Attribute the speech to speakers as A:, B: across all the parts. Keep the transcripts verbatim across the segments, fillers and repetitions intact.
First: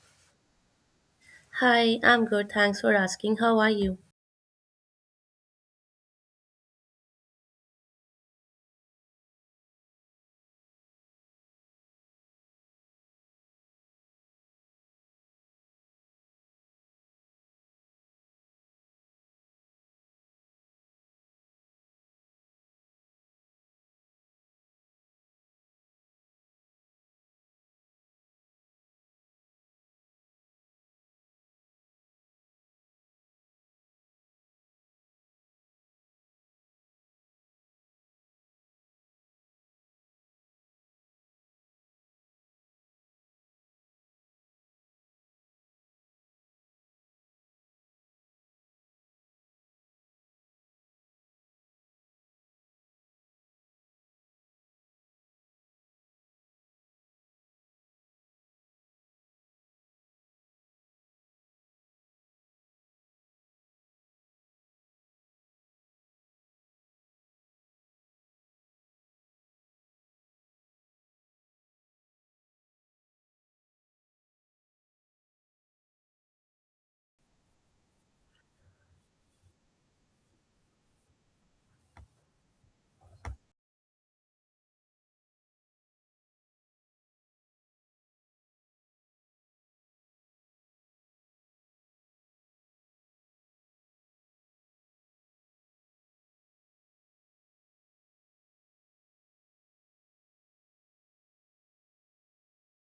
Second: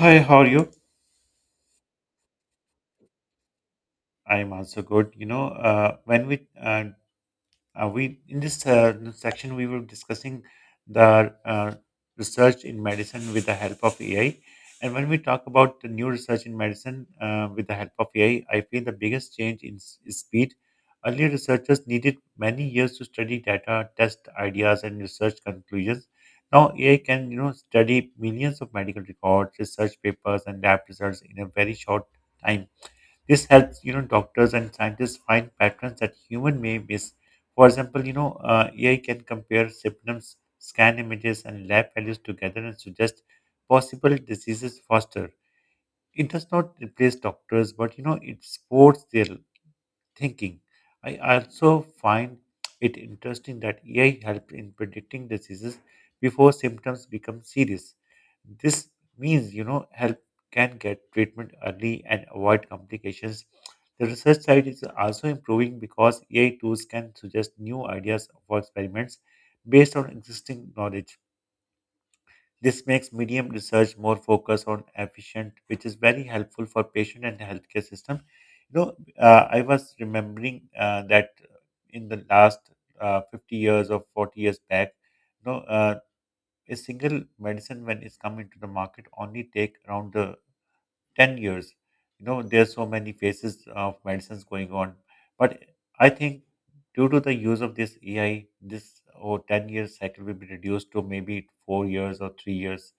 A: Hi, how are you?
B: Hi, I'm good. Thanks for asking. How are you?
A: I'm also good. You know, uh, when we uh, uh, we in this uh, section we were discussing the uh, research in medicine with the help of A I. And when we talk about the new research in medicine uh, with the help of A I, I I feel the biggest change in s- is speed. Earlier, researchers needed many years to study data, test ideas, and research conclusions. Now, A I can, you know, study millions of medical records, research papers, and lab results in a very short time. This helps, you know, doctors and scientists find patterns that human may miss. For example, you know, uh, A I can compare symptoms, scan images, and lab values together and suggest possible diseases faster. It does not replace doctors, but, you know, it supports their thinking. I also find it interesting that A I helped in predicting diseases before symptoms become serious. This means, you know, help can get treatment early and avoid complications. The research side is also improving because A I tools can suggest new ideas for experiments based on existing knowledge. This makes medium research more focused on efficient, which is very helpful for patient and healthcare system. You know, uh, I was remembering uh, that in the last uh, fifty years or forty years back, you know, uh, a single medicine when it's come into the market only take around the ten years. You know, there's so many phases of medicines going on, but I think due to the use of this A I, this or ten year cycle will be reduced to maybe four years or three years.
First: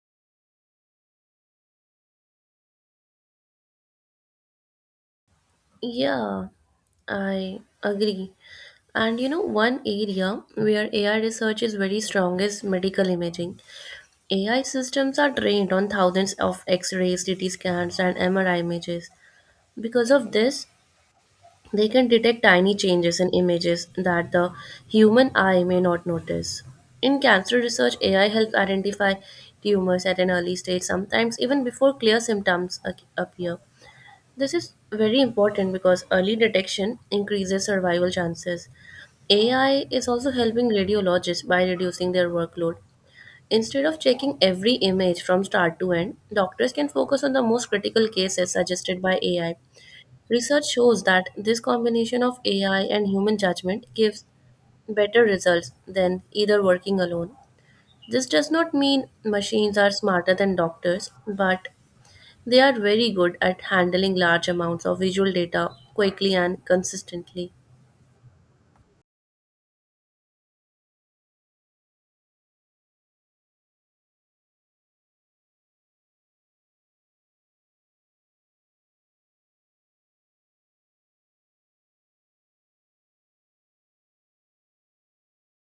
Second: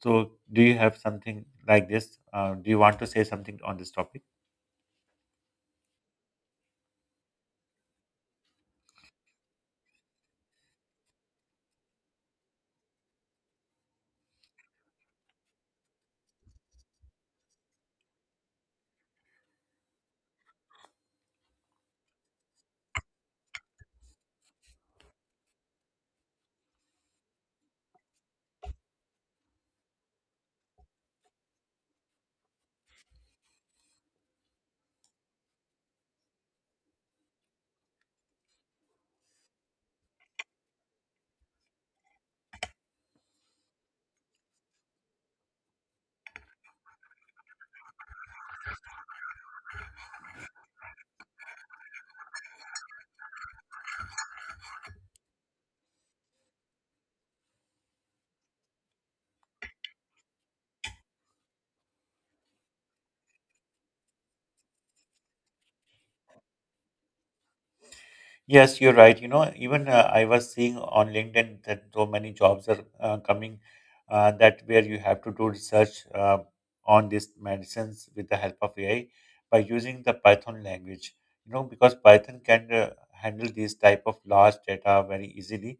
A: So, do you have something like this? Uh, do you want to say something on this topic?
B: Yeah, I agree. And you know, one area where A I research is very strong is medical imaging. A I systems are trained on thousands of X rays, C T scans, and M R I images. Because of this, they can detect tiny changes in images that the human eye may not notice. In cancer research, A I helps identify tumors at an early stage, sometimes even before clear symptoms ac- appear. This is very important because early detection increases survival chances. A I is also helping radiologists by reducing their workload. Instead of checking every image from start to end, doctors can focus on the most critical cases suggested by A I. Research shows that this combination of A I and human judgment gives better results than either working alone. This does not mean machines are smarter than doctors, but they are very good at handling large amounts of visual data quickly and consistently.
A: Yes, you're right. You know, even uh, I was seeing on LinkedIn that so many jobs are uh, coming uh, that where you have to do research uh, on these medicines with the help of A I by using the Python language. You know, because Python can uh, handle these type of large data very easily.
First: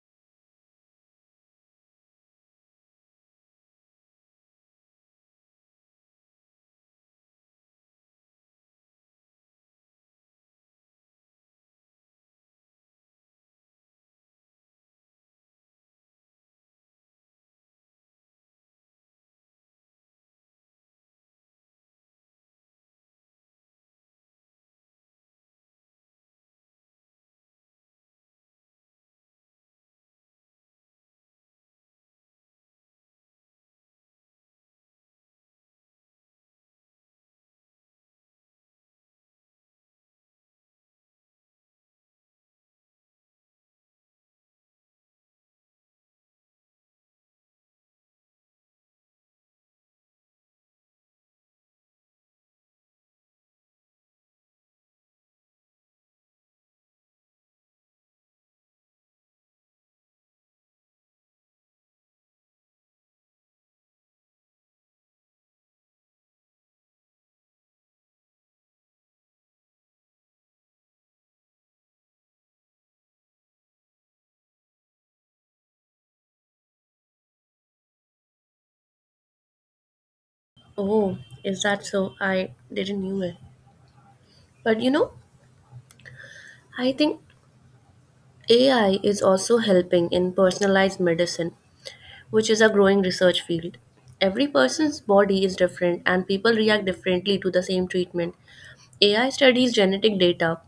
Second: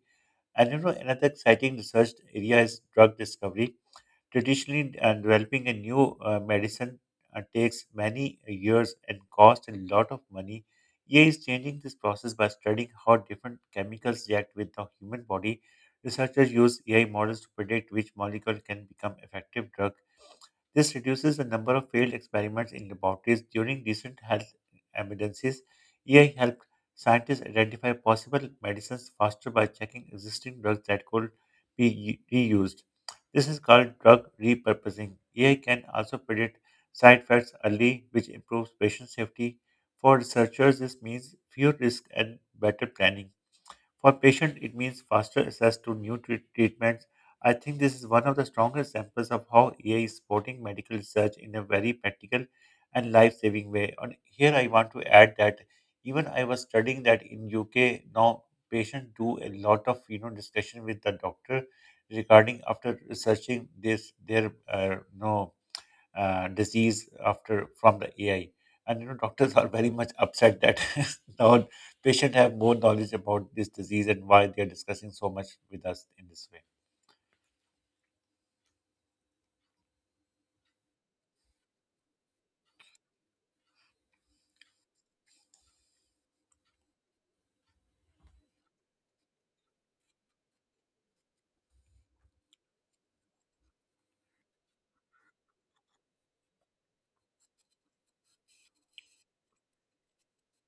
A: And, you know, another exciting research area is drug discovery. Traditionally, uh, developing a new uh, medicine uh, takes many years and costs a lot of money. E A is changing this process by studying how different chemicals react with the human body. Researchers use A I models to predict which molecule can become effective drug. This reduces the number of failed experiments in laboratories during recent health emergencies. A I helped scientists identify possible medicines faster by checking existing drugs that could be u- reused. This is called drug repurposing. A I can also predict side effects early, which improves patient safety. For researchers, this means fewer risks and better planning. For patient, it means faster access to new treat- treatments. I think this is one of the strongest examples of how A I is supporting medical research in a very practical and life-saving way. And here I want to add that even I was studying that in U K now patients do a lot of, you know, discussion with the doctor regarding after researching this their uh, no uh, disease after from the A I. And, you know, doctors are very much upset that now patients have more knowledge about this disease and why they are discussing so much with us in this way.
B: Oh, is that so? I didn't knew it. But you know, I think A I is also helping in personalized medicine, which is a growing research field. Every person's body is different and people react differently to the same treatment. A I studies genetic data,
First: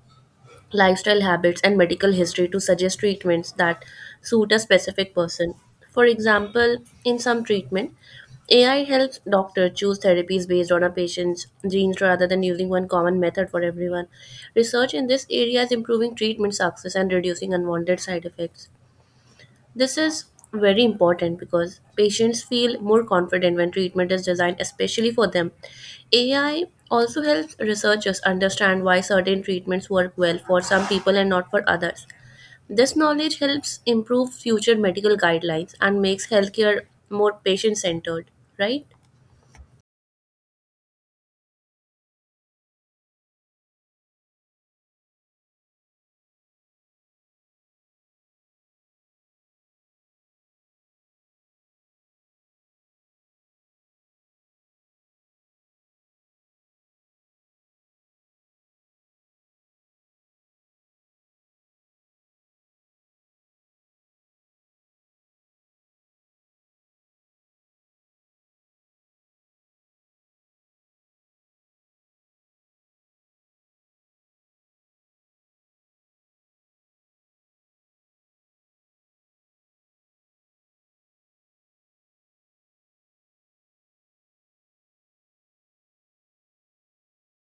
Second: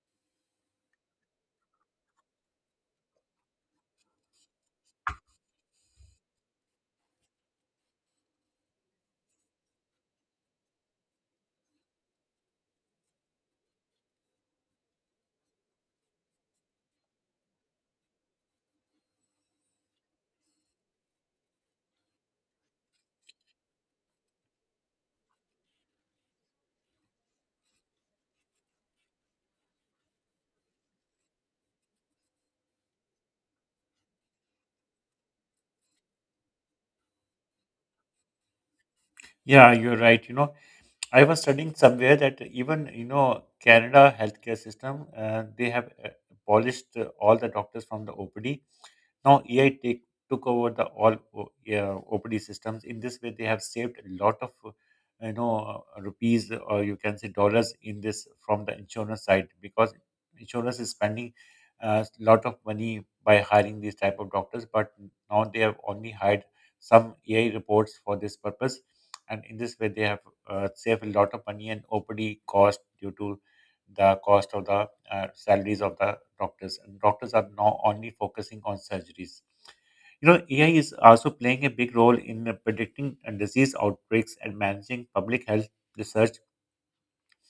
B: lifestyle habits, and medical history to suggest treatments that suit a specific person. For example, in some treatment, A I helps doctors choose therapies based on a patient's genes rather than using one common method for everyone. Research in this area is improving treatment success and reducing unwanted side effects. This is very important because patients feel more confident when treatment is designed especially for them. A I also helps researchers understand why certain treatments work well for some people and not for others. This knowledge helps improve future medical guidelines and makes healthcare more patient centered, right?
A: Yeah, you're right. You know, I was studying somewhere that even, you know, Canada healthcare system, uh, they have uh, abolished uh, all the doctors from the O P D. Now A I take, took over the all O- yeah, O P D systems. In this way, they have saved a lot of uh, you know uh, rupees, or you can say dollars, in this from the insurance side because insurance is spending a lot of money by hiring these type of doctors, but now they have only hired some A I reports for this purpose, and in this way they have uh, saved a lot of money and O P D cost due to the cost of the uh, salaries of the doctors. And doctors are now only focusing on surgeries. You know, A I is also playing a big role in uh, predicting uh, disease outbreaks and managing public health research.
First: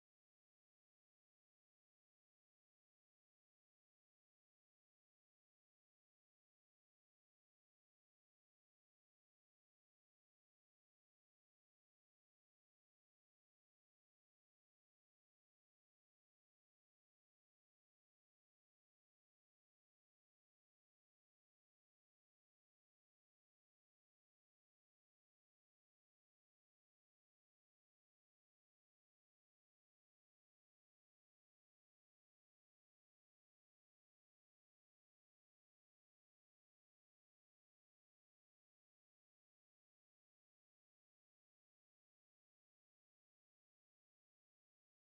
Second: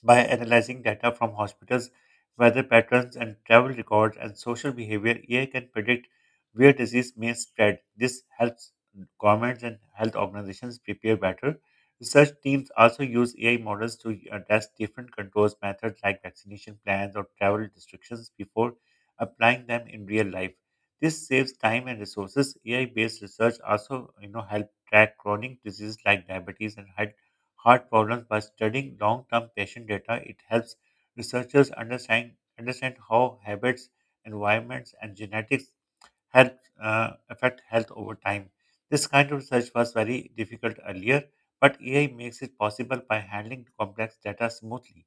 A: By analyzing data from hospitals, weather patterns, and travel records and social behavior, A I can predict where disease may spread. This helps governments and health organizations prepare better. Research teams also use A I models to uh, test different controls methods like vaccination plans or travel restrictions before applying them in real life. This saves time and resources. A I-based research also, you know, help track chronic diseases like diabetes and high heart problems by studying long-term patient data. It helps researchers understand understand how habits, environments, and genetics help uh, affect health over time. This kind of research was very difficult earlier, but A I makes it possible by handling complex data smoothly.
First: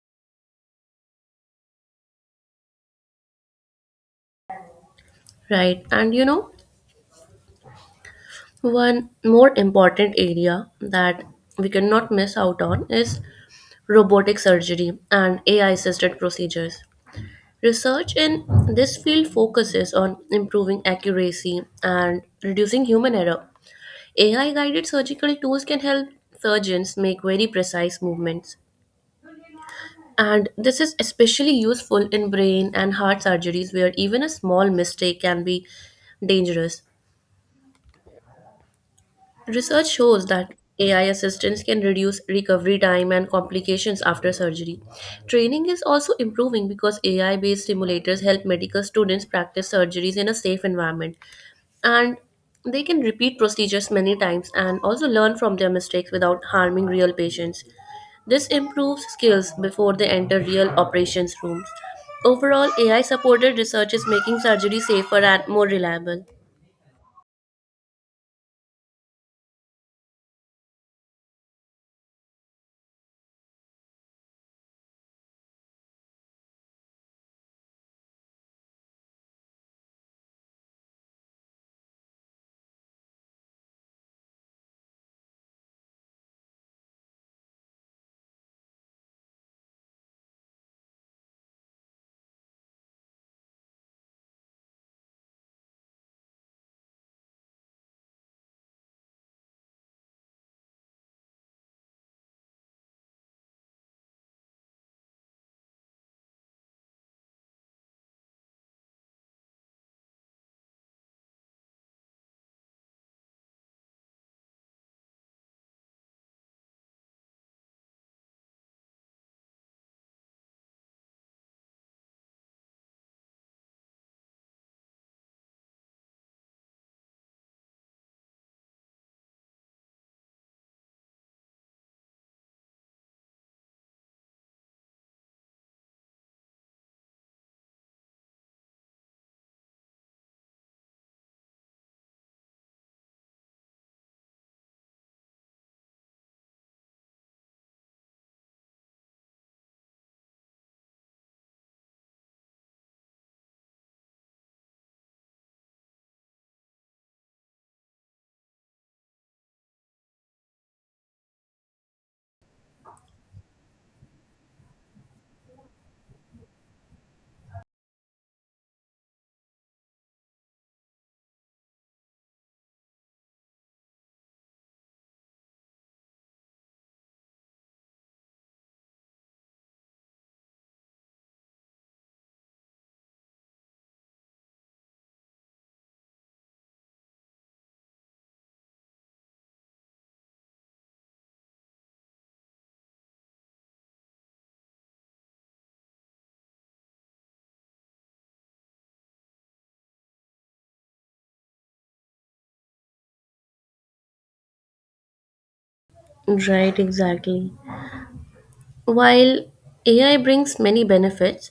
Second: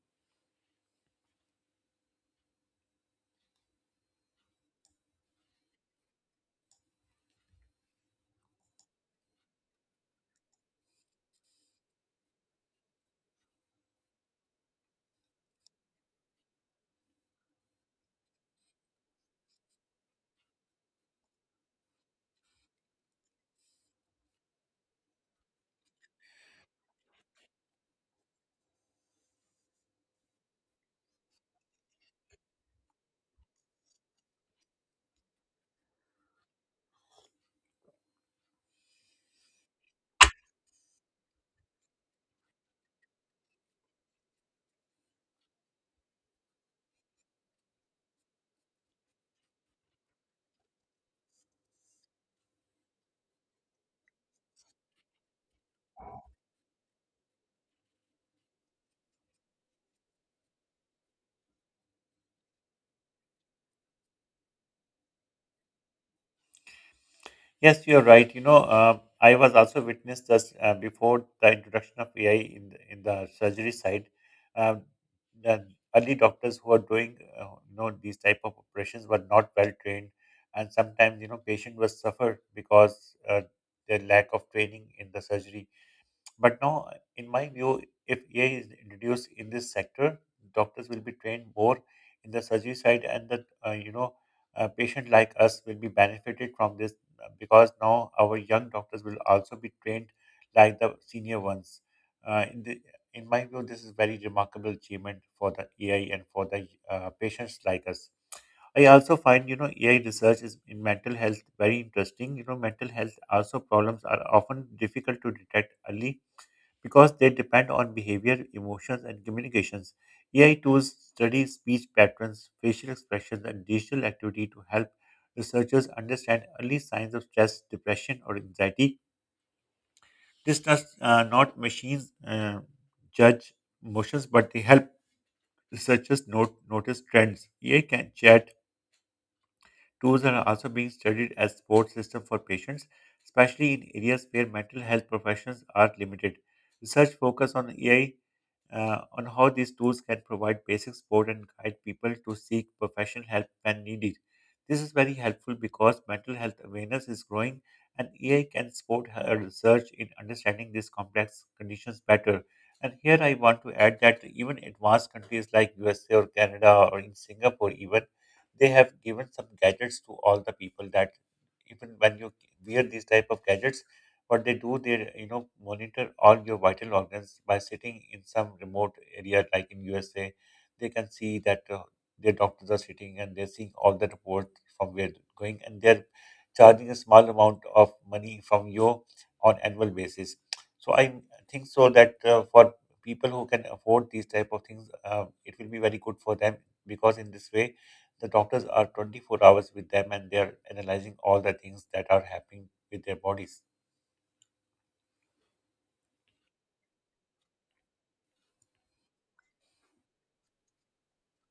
B: Right. And you know, one more important area that we cannot miss out on is robotic surgery and A I assisted procedures. Research in this field focuses on improving accuracy and reducing human error. A I guided surgical tools can help surgeons make very precise movements. And this is especially useful in brain and heart surgeries where even a small mistake can be dangerous. Research shows that A I assistance can reduce recovery time and complications after surgery. Training is also improving because A I based simulators help medical students practice surgeries in a safe environment. And they can repeat procedures many times and also learn from their mistakes without harming real patients. This improves skills before they enter real operations rooms. Overall, A I supported research is making surgery safer and more reliable.
A: Yes, you're right. You know, uh, I was also witnessed this uh, before the introduction of A I in the, in the surgery side. Um, the early doctors who are doing uh, you know these type of operations were not well trained, and sometimes, you know, patient was suffer because uh, their lack of training in the surgery. But now, in my view, if A I is introduced in this sector, doctors will be trained more in the surgery side, and that, uh, you know, a patient like us will be benefited from this uh, because now our young doctors will also be trained like the senior ones. Uh, in the in my view, this is very remarkable achievement for the A I and for the uh, patients like us. I also find, you know, A I research is in mental health very interesting. You know, mental health also problems are often difficult to detect early because they depend on behavior, emotions, and communications. A I tools study speech patterns, facial expressions, and digital activity to help researchers understand early signs of stress, depression, or anxiety. This does uh, not machines uh, judge emotions, but they help researchers note, notice trends. A I can chat tools are also being studied as support system for patients, especially in areas where mental health professionals are limited. Research focus on A I uh, on how these tools can provide basic support and guide people to seek professional help when needed. This is very helpful because mental health awareness is growing and A I can support her research in understanding these complex conditions better. And here I want to add that even advanced countries like U S A or Canada or in Singapore even, they have given some gadgets to all the people that even when you wear these type of gadgets, what they do, they, you know, monitor all your vital organs by sitting in some remote area like in USA. They can see that uh, their doctors are sitting and they're seeing all the reports from where they're going, and they're charging a small amount of money from you on annual basis. So I think so that uh, for people who can afford these type of things, uh, it will be very good for them because in this way the doctors are twenty-four hours with them and they are analyzing all the things that are happening with their bodies.
B: Right, exactly. While A I brings many benefits,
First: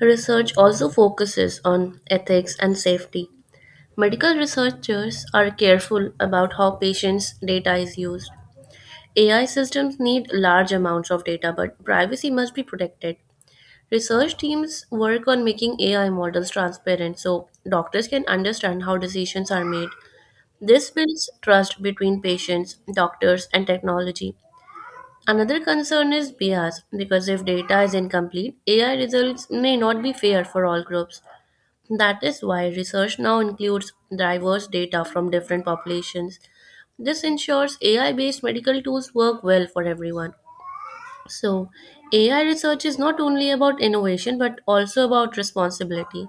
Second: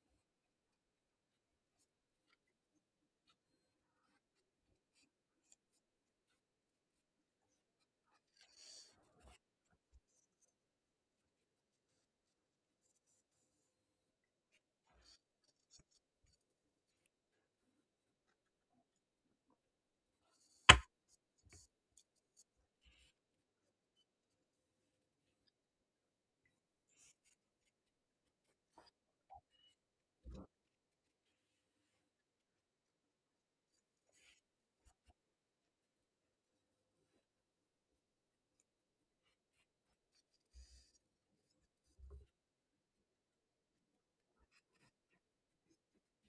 B: research also focuses on ethics and safety. Medical researchers are careful about how patients' data is used. A I systems need large amounts of data, but privacy must be protected. Research teams work on making A I models transparent so doctors can understand how decisions are made. This builds trust between patients, doctors, and technology. Another concern is bias because if data is incomplete, A I results may not be fair for all groups. That is why research now includes diverse data from different populations. This ensures A I based medical tools work well for everyone. So, A I research is not only about innovation but also about responsibility.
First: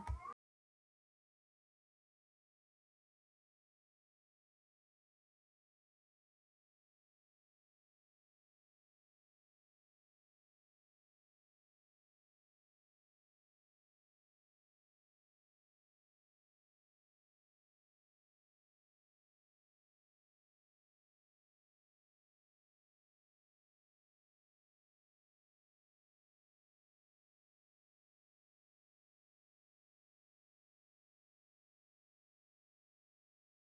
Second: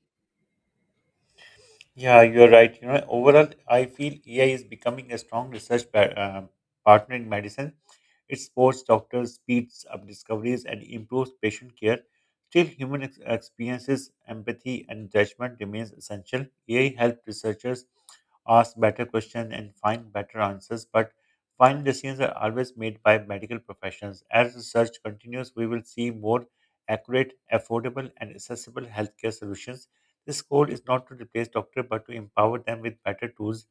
A: Yeah, you're right. You know, overall, I feel A I is becoming a strong research pa- uh, partner in medicine. It supports doctors, speeds up discoveries, and improves patient care. Still, human ex- experiences, empathy, and judgment remains essential. A I helps researchers ask better questions and find better answers, but final decisions are always made by medical professionals. As research continues, we will see more accurate, affordable, and accessible healthcare solutions. This goal is not to replace doctors but to empower them with better tools.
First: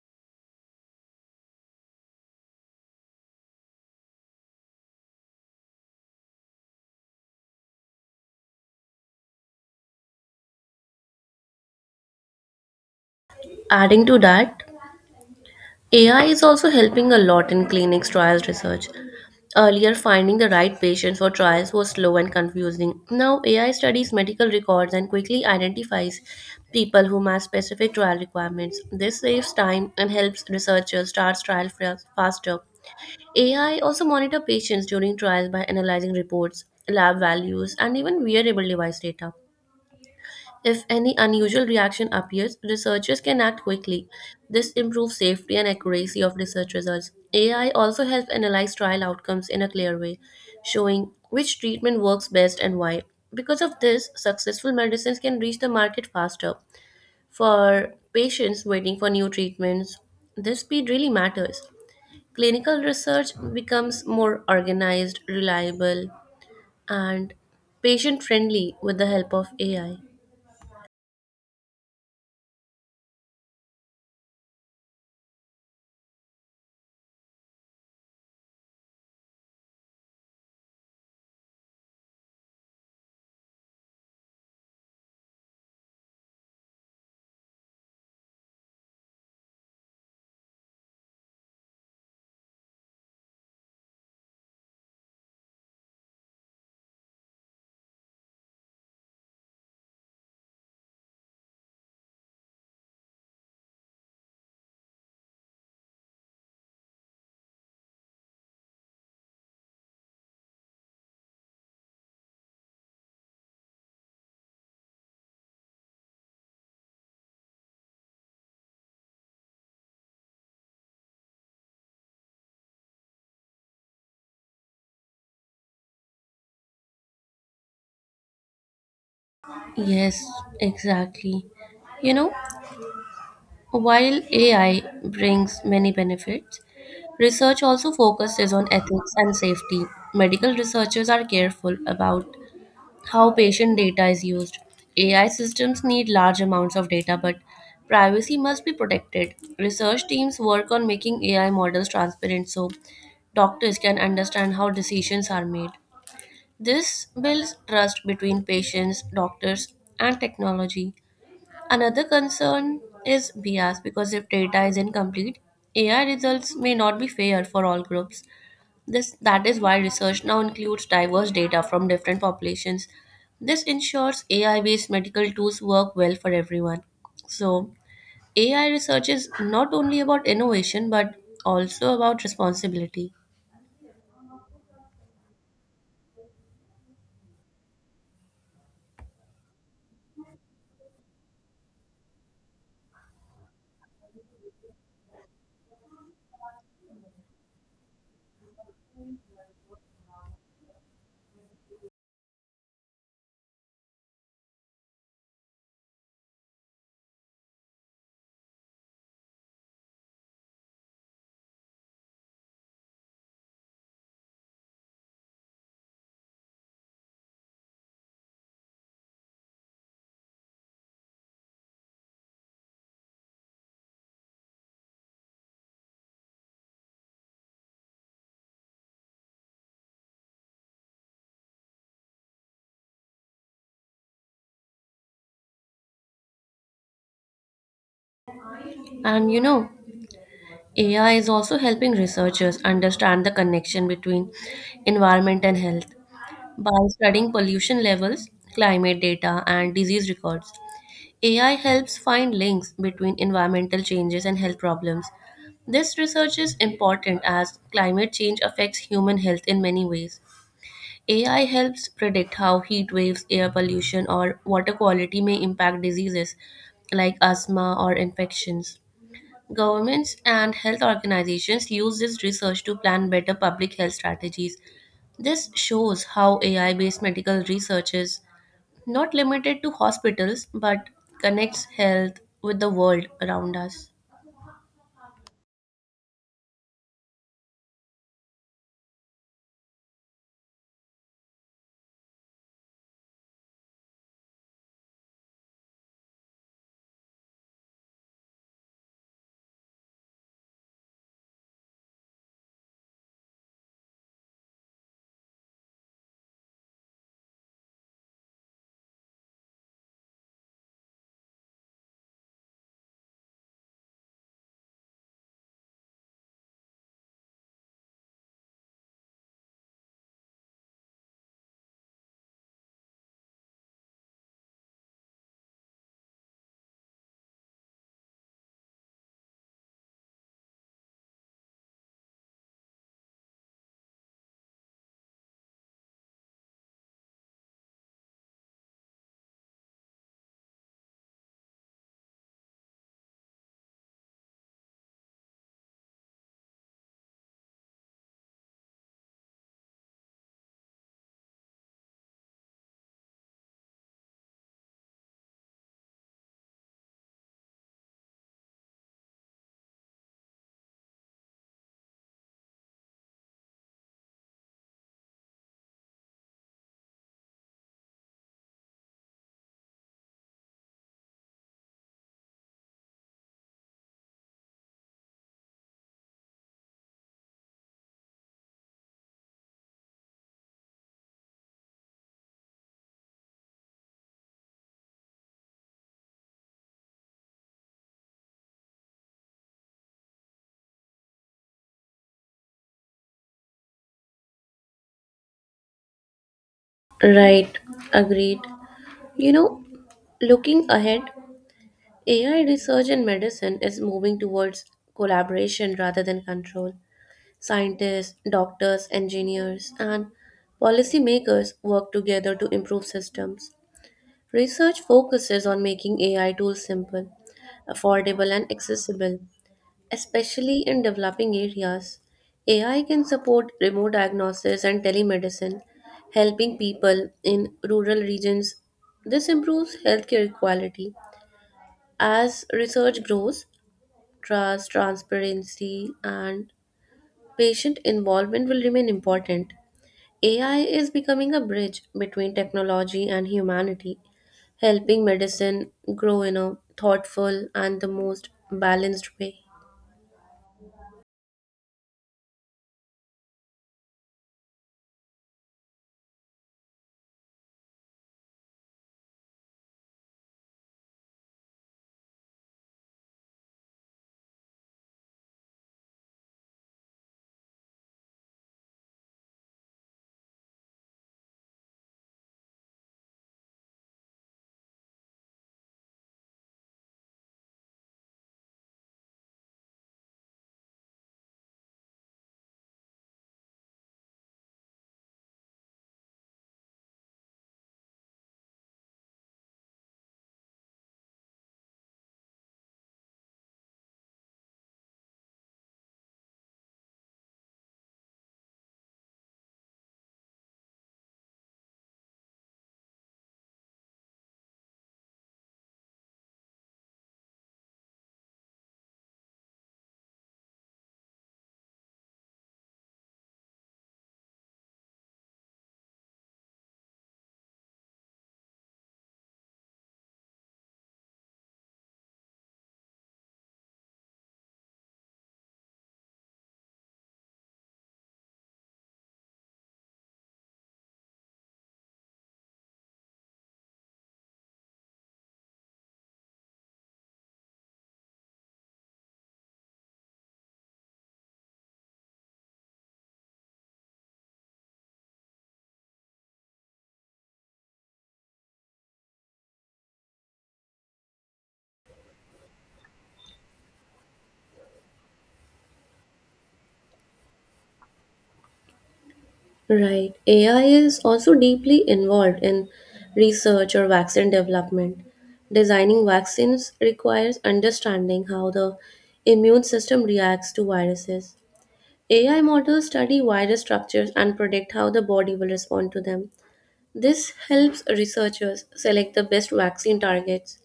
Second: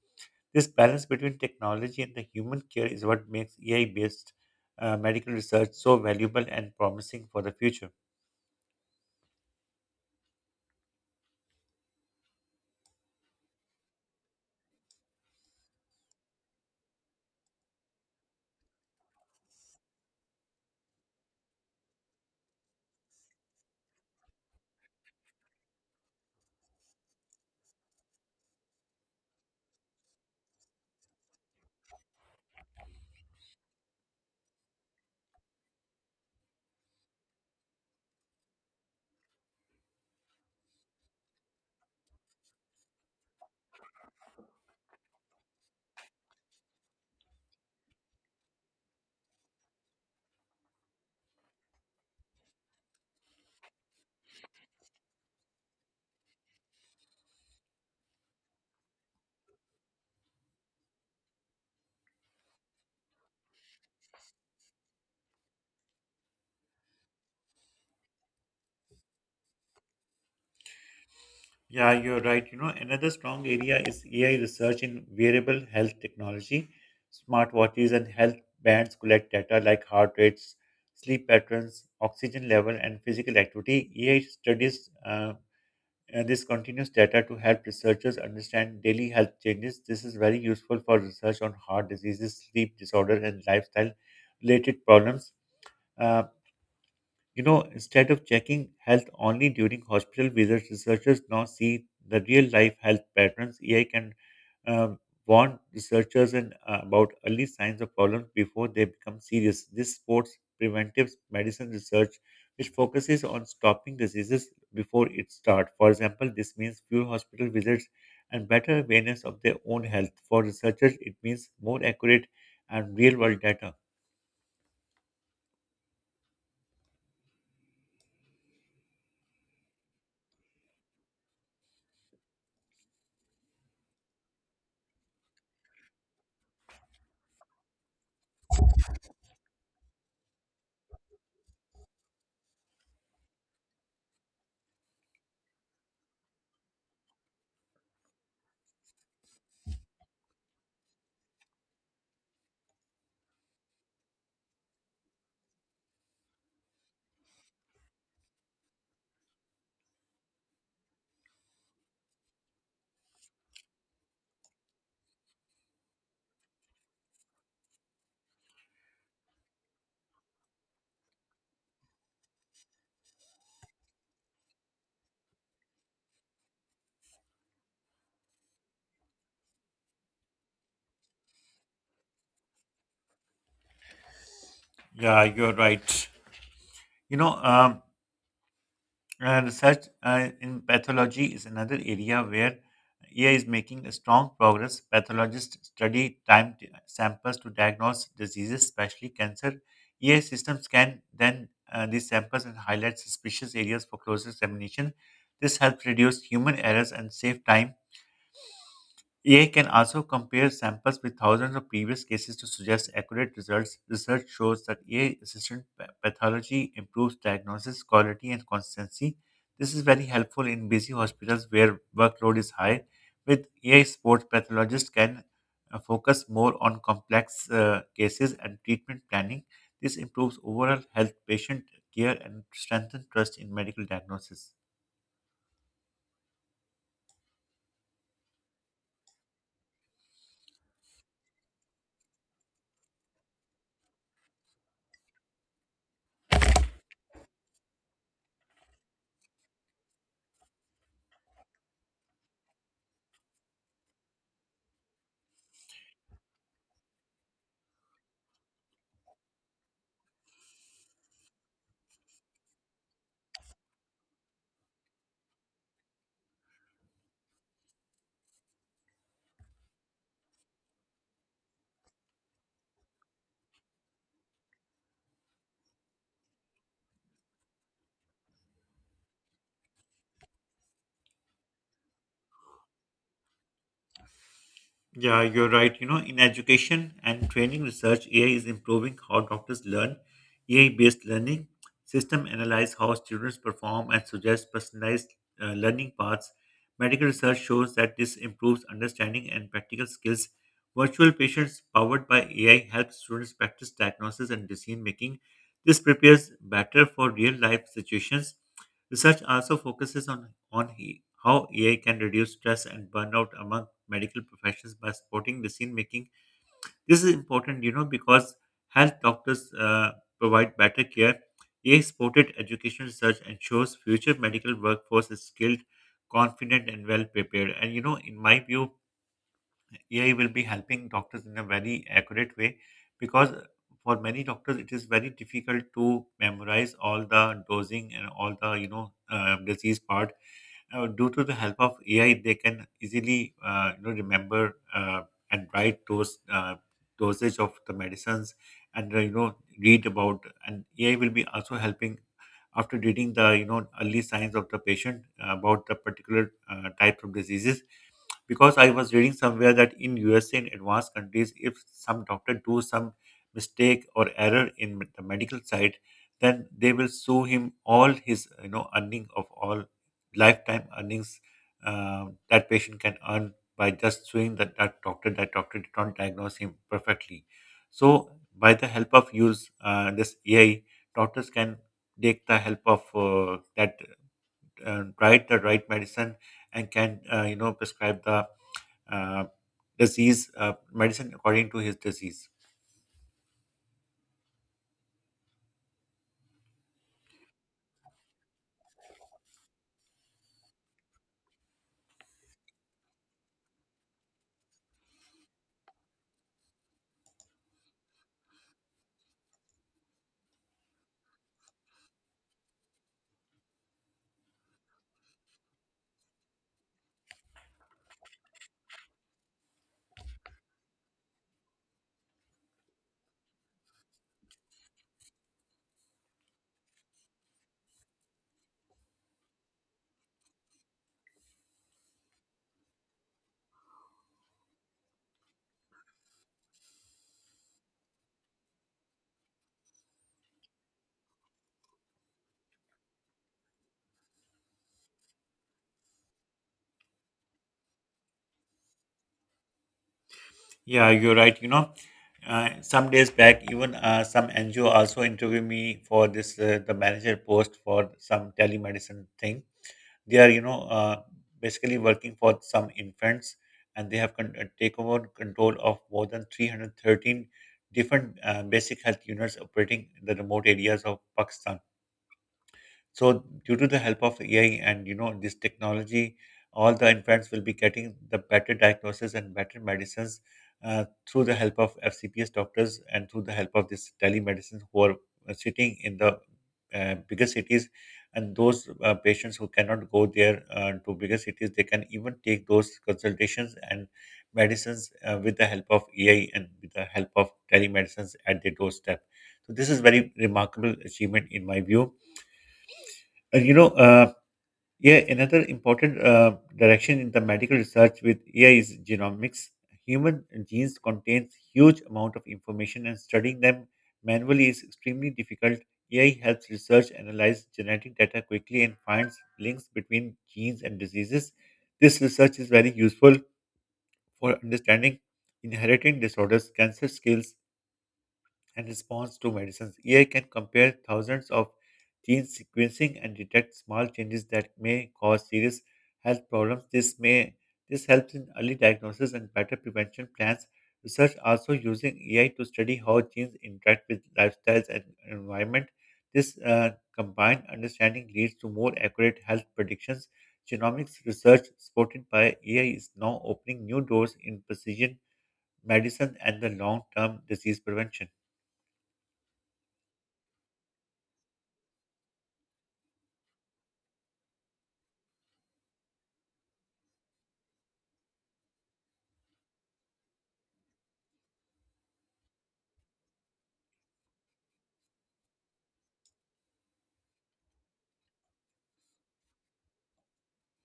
A: This balance between technology and the human care is what makes A I based uh, medical research so valuable and promising for the future.
B: Adding to that, A I is also helping a lot in clinics trials research. Earlier, finding the right patient for trials was slow and confusing. Now, A I studies medical records and quickly identifies people who match specific trial requirements. This saves time and helps researchers start trials faster. A I also monitor patients during trials by analyzing reports, lab values, and even wearable device data. If any unusual reaction appears, researchers can act quickly. This improves safety and accuracy of research results. A I also helps analyze trial outcomes in a clear way, showing which treatment works best and why. Because of this, successful medicines can reach the market faster. For patients waiting for new treatments, this speed really matters. Clinical research becomes more organized, reliable, and patient friendly with the help of A I.
A: Yeah, you're right. You know, another strong area is A I research in wearable health technology. Smartwatches and health bands collect data like heart rates, sleep patterns, oxygen level, and physical activity. A I studies uh, uh, this continuous data to help researchers understand daily health changes. This is very useful for research on heart diseases, sleep disorder, and lifestyle related problems. Uh, you know, instead of checking health only during hospital visits, researchers now see the real life health patterns. A I can, um, warn researchers and uh, about early signs of problems before they become serious. This supports preventive medicine research, which focuses on stopping diseases before it starts. For example, this means fewer hospital visits and better awareness of their own health. For researchers, it means more accurate and real-world data.
B: Yes, exactly. You know, while A I brings many benefits, research also focuses on ethics and safety. Medical researchers are careful about how patient data is used. A I systems need large amounts of data, but privacy must be protected. Research teams work on making A I models transparent so doctors can understand how decisions are made. This builds trust between patients, doctors, and technology. Another concern is bias because if data is incomplete, A I results may not be fair for all groups. This that is why research now includes diverse data from different populations. This ensures A I-based medical tools work well for everyone. So, A I research is not only about innovation but also about responsibility.
A: Yeah, you're right. You know, um, Uh, research uh, in pathology is another area where A I is making a strong progress. Pathologists study time t- samples to diagnose diseases, especially cancer. A I systems can then uh, these samples and highlight suspicious areas for closer examination. This helps reduce human errors and save time. A I can also compare samples with thousands of previous cases to suggest accurate results. Research shows that A I assisted pa- pathology improves diagnosis quality and consistency. This is very helpful in busy hospitals where workload is high. With A I support, pathologists can uh, focus more on complex uh, cases and treatment planning. This improves overall health patient care and strengthens trust in medical diagnosis.
B: And you know, A I is also helping researchers understand the connection between environment and health. By studying pollution levels, climate data, and disease records, A I helps find links between environmental changes and health problems. This research is important as climate change affects human health in many ways. A I helps predict how heat waves, air pollution, or water quality may impact diseases like asthma or infections. Governments and health organizations use this research to plan better public health strategies. This shows how A I based medical research is not limited to hospitals but connects health with the world around us.
A: Yeah, you're right. You know, in education and training research, A I is improving how doctors learn. A I-based learning system analyze how students perform and suggest personalized uh, learning paths. Medical research shows that this improves understanding and practical skills. Virtual patients powered by A I help students practice diagnosis and decision making. This prepares better for real-life situations. Research also focuses on, on he- how A I can reduce stress and burnout among medical professions by supporting decision making. This is important, you know, because health doctors uh, provide better care. A I supported education research ensures future medical workforce is skilled, confident, and well prepared. And, you know, in my view, A I will be helping doctors in a very accurate way because for many doctors it is very difficult to memorize all the dosing and all the you know uh, disease part uh, due to the help of A I, they can easily uh, you know remember uh, and write those uh, dosage of the medicines, and uh, you know read about. And A I will be also helping after reading the you know early signs of the patient about the particular uh, type of diseases because I was reading somewhere that in U S A and advanced countries, if some doctor do some mistake or error in the medical side, then they will sue him all his you know earning of all lifetime earnings uh, that patient can earn by just suing that, that doctor. That doctor did not diagnose him perfectly. So by the help of use uh, this A I, doctors can take the help of uh, that uh, write the right medicine and can uh, you know prescribe the uh, disease uh, medicine according to his disease.
B: Right, agreed. You know, looking ahead, A I research in medicine is moving towards collaboration rather than control. Scientists, doctors, engineers, and policymakers work together to improve systems. Research focuses on making A I tools simple, affordable, and accessible, especially in developing areas. A I can support remote diagnosis and telemedicine, helping people in rural regions. This improves healthcare quality. As research grows, trust, transparency, and patient involvement will remain important. A I is becoming a bridge between technology and humanity, helping medicine grow in a thoughtful and the most balanced way.
A: Yeah, you're right. You know, uh, some days back, even uh, some N G O also interviewed me for this uh, the manager post for some telemedicine thing. They are you know uh, basically working for some infants, and they have con- uh, take over control of more than three hundred thirteen different uh, basic health units operating in the remote areas of Pakistan. So due to the help of A I and you know this technology, all the infants will be getting the better diagnosis and better medicines uh, through the help of F C P S doctors and through the help of this telemedicine who are uh, sitting in the uh, bigger cities. And those uh, patients who cannot go there uh, to bigger cities, they can even take those consultations and medicines uh, with the help of A I and with the help of telemedicines at their doorstep. So this is very remarkable achievement in my view and you know, uh, yeah, another important uh, direction in the medical research with A I is genomics. Human genes contains huge amount of information, and studying them manually is extremely difficult. A I helps research analyze genetic data quickly and finds links between genes and diseases. This research is very useful for understanding inheriting disorders, cancer, skills, and response to medicines. A I can compare thousands of gene sequencing and detect small changes that may cause serious health problems. This may this helps in early diagnosis and better prevention plans. Research also using A I to study how genes interact with lifestyles and environment. This uh, combined understanding leads to more accurate health predictions. Genomics research supported by A I is now opening new doors in precision medicine and the long-term disease prevention.
B: Right. A I is also deeply involved in research or vaccine development. Designing vaccines requires understanding how the immune system reacts to viruses. A I models study virus structures and predict how the body will respond to them. This helps researchers select the best vaccine targets.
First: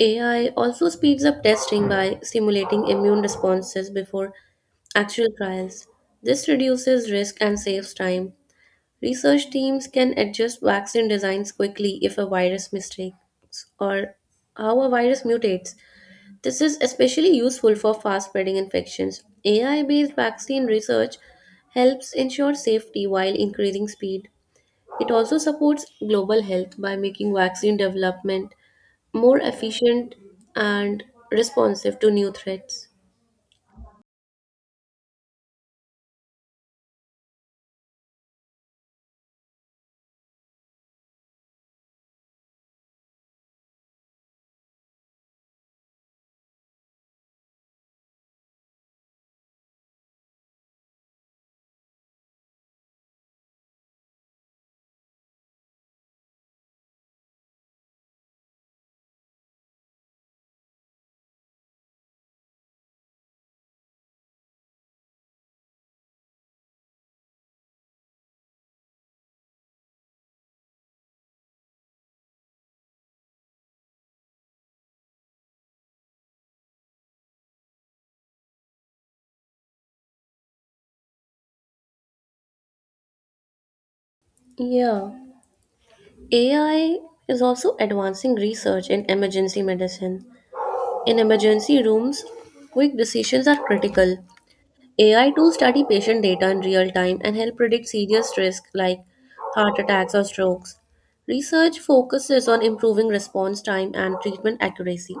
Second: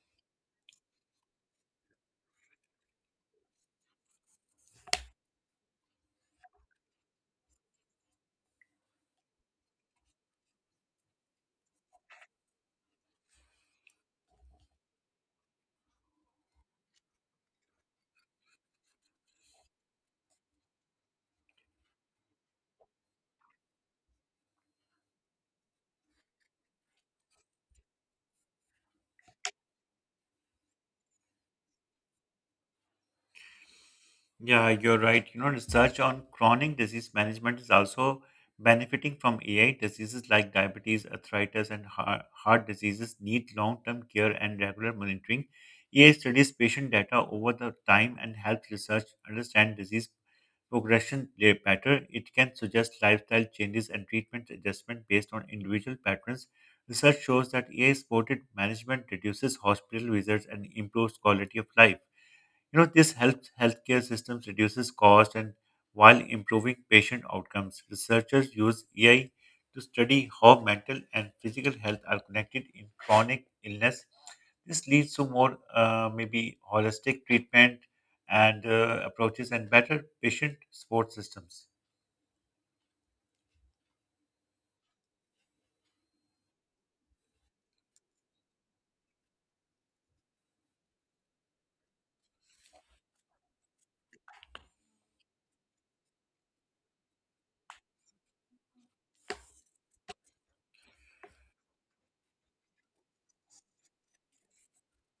B: A I also speeds up testing by simulating immune responses before actual trials. This reduces risk and saves time. Research teams can adjust vaccine designs quickly if a virus mistakes or how a virus mutates. This is especially useful for fast spreading infections. A I based vaccine research helps ensure safety while increasing speed. It also supports global health by making vaccine development more efficient and responsive to new threats.
A: Yeah, you're right. You know, research on chronic disease management is also benefiting from A I. Diseases like diabetes, arthritis, and heart, heart diseases need long-term care and regular monitoring. A I studies patient data over the time and health research understand disease progression uh, better. It can suggest lifestyle changes and treatment adjustment based on individual patterns. Research shows that A I-supported management reduces hospital visits and improves quality of life. You know, this helps healthcare systems reduces cost and while improving patient outcomes. Researchers use A I to study how mental and physical health are connected in chronic illness. This leads to more uh, maybe holistic treatment and uh, approaches and better patient support systems.
B: Yeah, A I is also advancing research in emergency medicine. In emergency rooms, quick decisions are critical. A I tools study patient data in real time and help predict serious risks like heart attacks or strokes. Research focuses on improving response time and treatment accuracy.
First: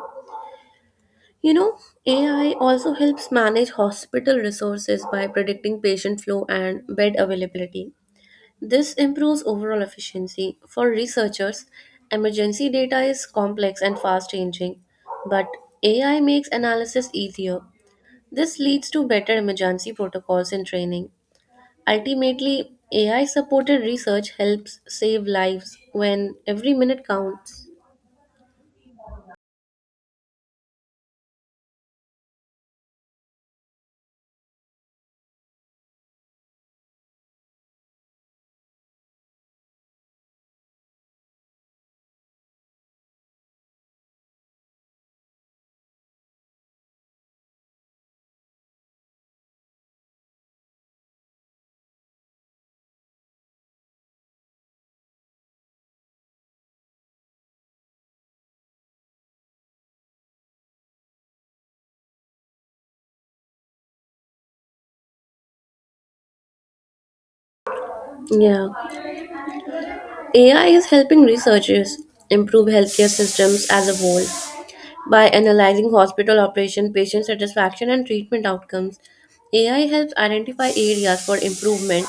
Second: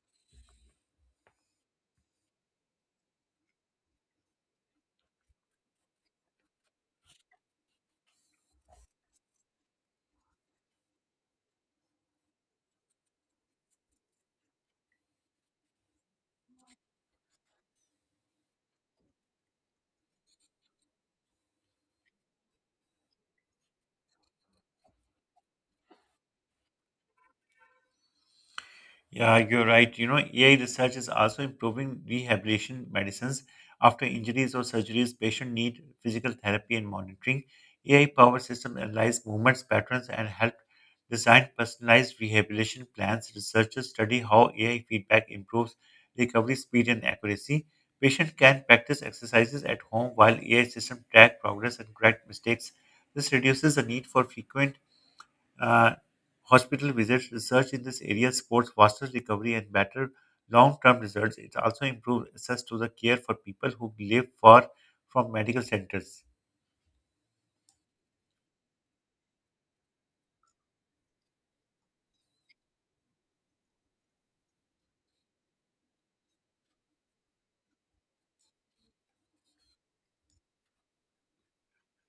B: You know, A I also helps manage hospital resources by predicting patient flow and bed availability. This improves overall efficiency. For researchers, emergency data is complex and fast changing, but A I makes analysis easier. This leads to better emergency protocols and training. Ultimately, A I supported research helps save lives when every minute counts.
A: Yeah, you're right. You know, A I research is also improving rehabilitation medicines. After injuries or surgeries, patients need physical therapy and monitoring. A I powered system analyze movements, patterns, and help design personalized rehabilitation plans. Researchers study how A I feedback improves recovery speed and accuracy. Patient can practice exercises at home while A I system track progress and correct mistakes. This reduces the need for frequent uh, hospital visits, research in this area supports faster recovery and better long-term results. It also improves access to the care for people who live far from medical centers.
B: Yeah. A I is helping researchers improve healthcare systems as a whole by analyzing hospital operation, patient satisfaction, and treatment outcomes. A I helps identify areas for improvement.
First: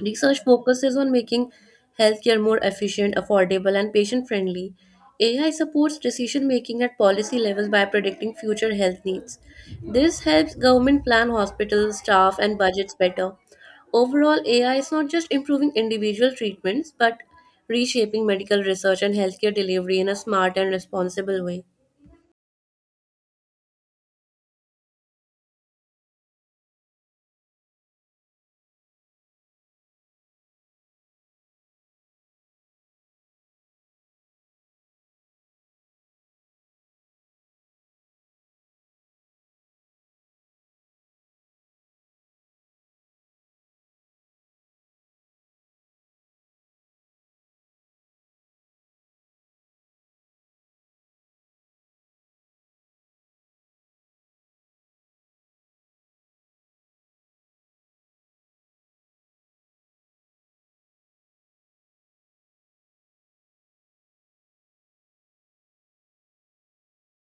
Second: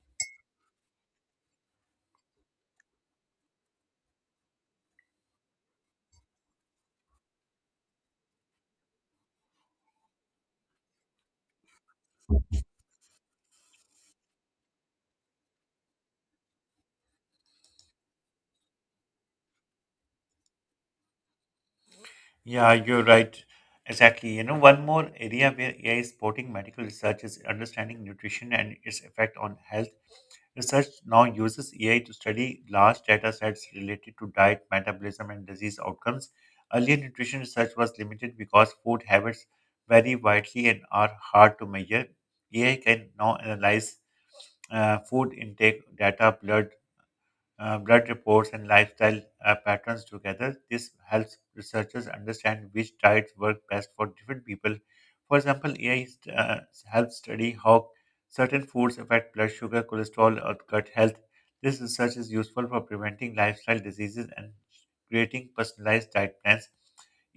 B: Research focuses on making healthcare more efficient, affordable, and patient friendly. A I supports decision making at policy levels by predicting future health needs. This helps government plan hospitals, staff, and budgets better. Overall, A I is not just improving individual treatments but reshaping medical research and healthcare delivery in a smart and responsible way.
A: Yeah, you're right. Exactly. You know, one more area where A I is supporting medical research is understanding nutrition and its effect on health. Research now uses A I to study large data sets related to diet, metabolism, and disease outcomes. Earlier nutrition research was limited because food habits vary widely and are hard to measure. A I can now analyze uh, food intake data, blood uh, blood reports and lifestyle uh, patterns together. This helps researchers understand which diets work best for different people. For example, A I st- uh, helps study how certain foods affect blood sugar, cholesterol, or gut health. This research is useful for preventing lifestyle diseases and creating personalized diet plans.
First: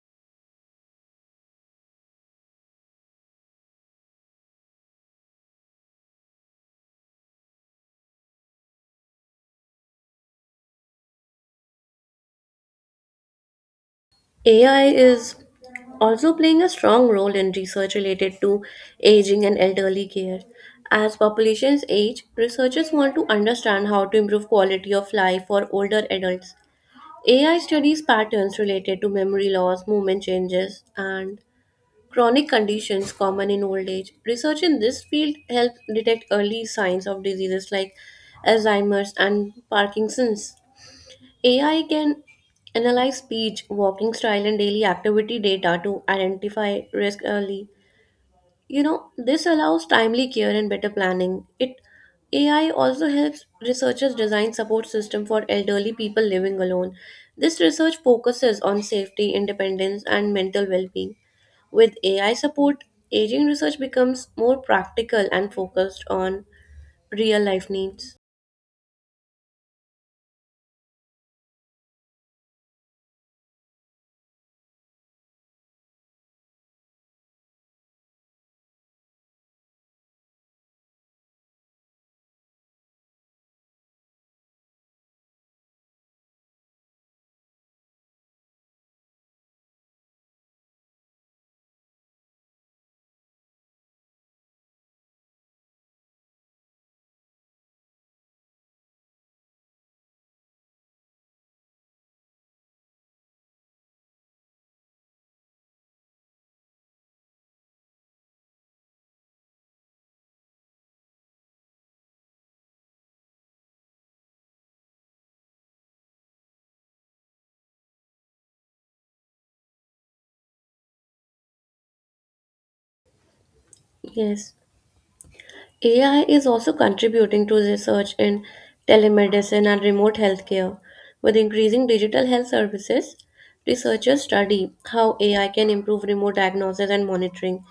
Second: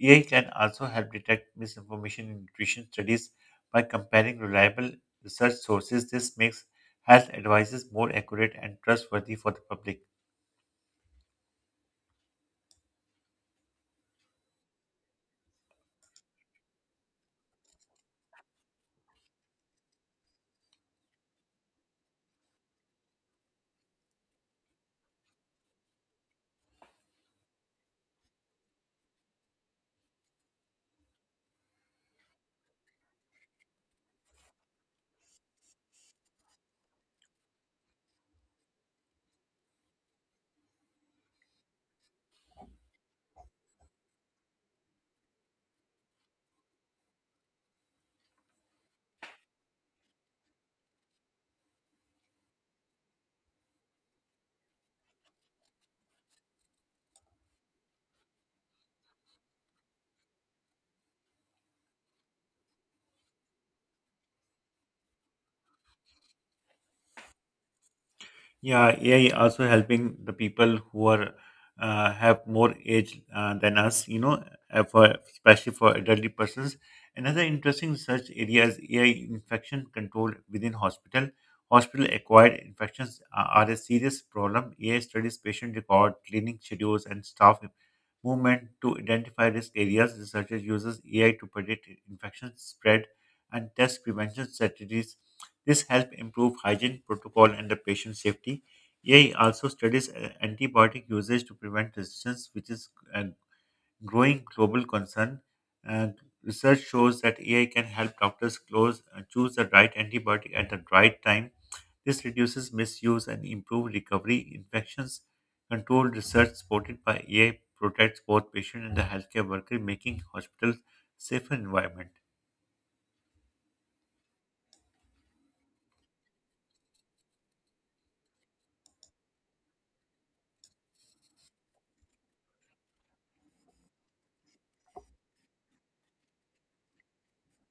A: A I can also help detect misinformation in nutrition studies by comparing reliable research sources. This makes health advices more accurate and trustworthy for the public.
B: A I is also playing a strong role in research related to aging and elderly care. As populations age, researchers want to understand how to improve quality of life for older adults. A I studies patterns related to memory loss, movement changes, and chronic conditions common in old age. Research in this field helps detect early signs of diseases like Alzheimer's and Parkinson's. A I can analyze speech, walking style, and daily activity data to identify risk early. You know, this allows timely care and better planning. It A I also helps researchers design support system for elderly people living alone. This research focuses on safety, independence, and mental well-being. With A I support, aging research becomes more practical and focused on real life needs.
A: Yeah, A I also helping the people who are uh, have more age uh, than us, you know, uh, for especially for elderly persons. Another interesting research area is A I infection control within hospital. Hospital-acquired infections are, are a serious problem. A I studies patient record, cleaning schedules, and staff movement to identify risk areas. Researchers uses A I to predict infection spread and test prevention strategies. This helps improve hygiene protocol and the patient safety. A I also studies uh, antibiotic usage to prevent resistance, which is a growing global concern. And research shows that A I can help doctors close, uh, choose the right antibiotic at the right time. This reduces misuse and improves recovery. Infections control research supported by A I protects both patient and the healthcare worker, making hospitals safer environment.
B: Yes. A I is also contributing to research in telemedicine and remote healthcare. With increasing digital health services, researchers study how A I can improve remote diagnosis and monitoring.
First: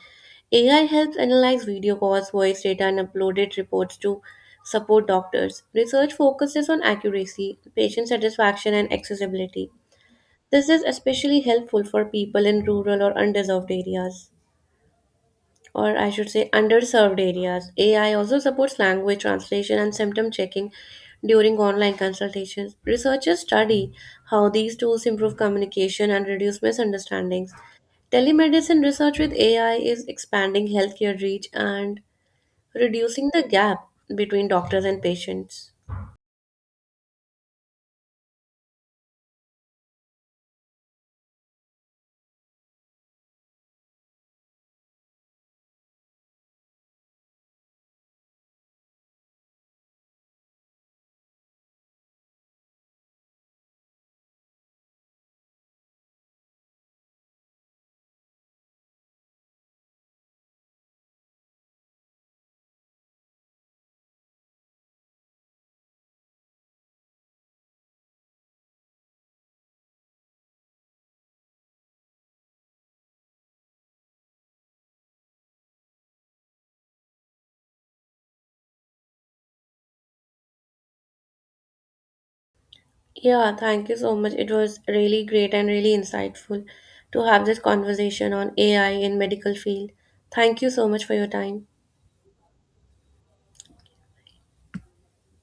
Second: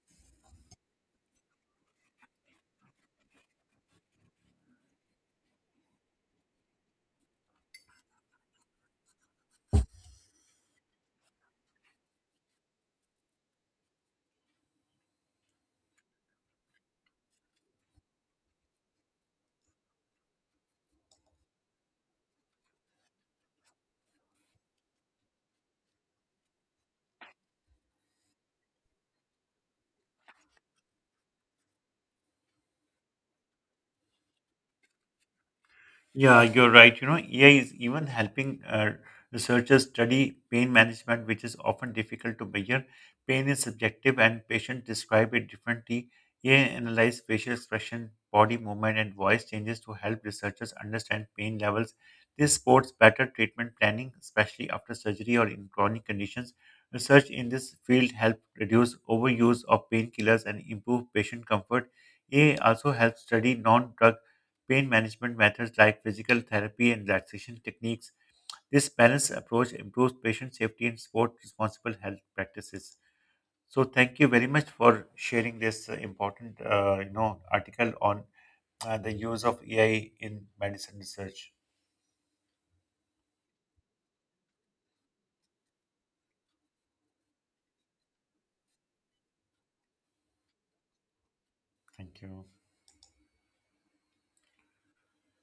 B: A I helps analyze video calls, voice data, and uploaded reports to support doctors. Research focuses on accuracy, patient satisfaction, and accessibility. This is especially helpful for people in rural or undeserved areas, or I should say underserved areas. A I also supports language translation and symptom checking during online consultations. Researchers study how these tools improve communication and reduce misunderstandings. Telemedicine research with A I is expanding healthcare reach and reducing the gap between doctors and patients.
A: Yeah, you're right. You know, A I is even helping uh, researchers study pain management, which is often difficult to measure. Pain is subjective, and patients describe it differently. A I analyzes facial expression, body movement, and voice changes to help researchers understand pain levels. This supports better treatment planning, especially after surgery or in chronic conditions. Research in this field helps reduce overuse of painkillers and improve patient comfort. A I also helps study non-drug pain management methods like physical therapy and relaxation techniques. This balanced approach improves patient safety and supports responsible health practices. So thank you very much for sharing this uh, important, uh, you know, article on uh, the use of A I in medicine research.
B: Yeah, thank you so much. It was really great and really insightful to have this conversation on A I in medical field. Thank you so much for your time.
A: Thank you.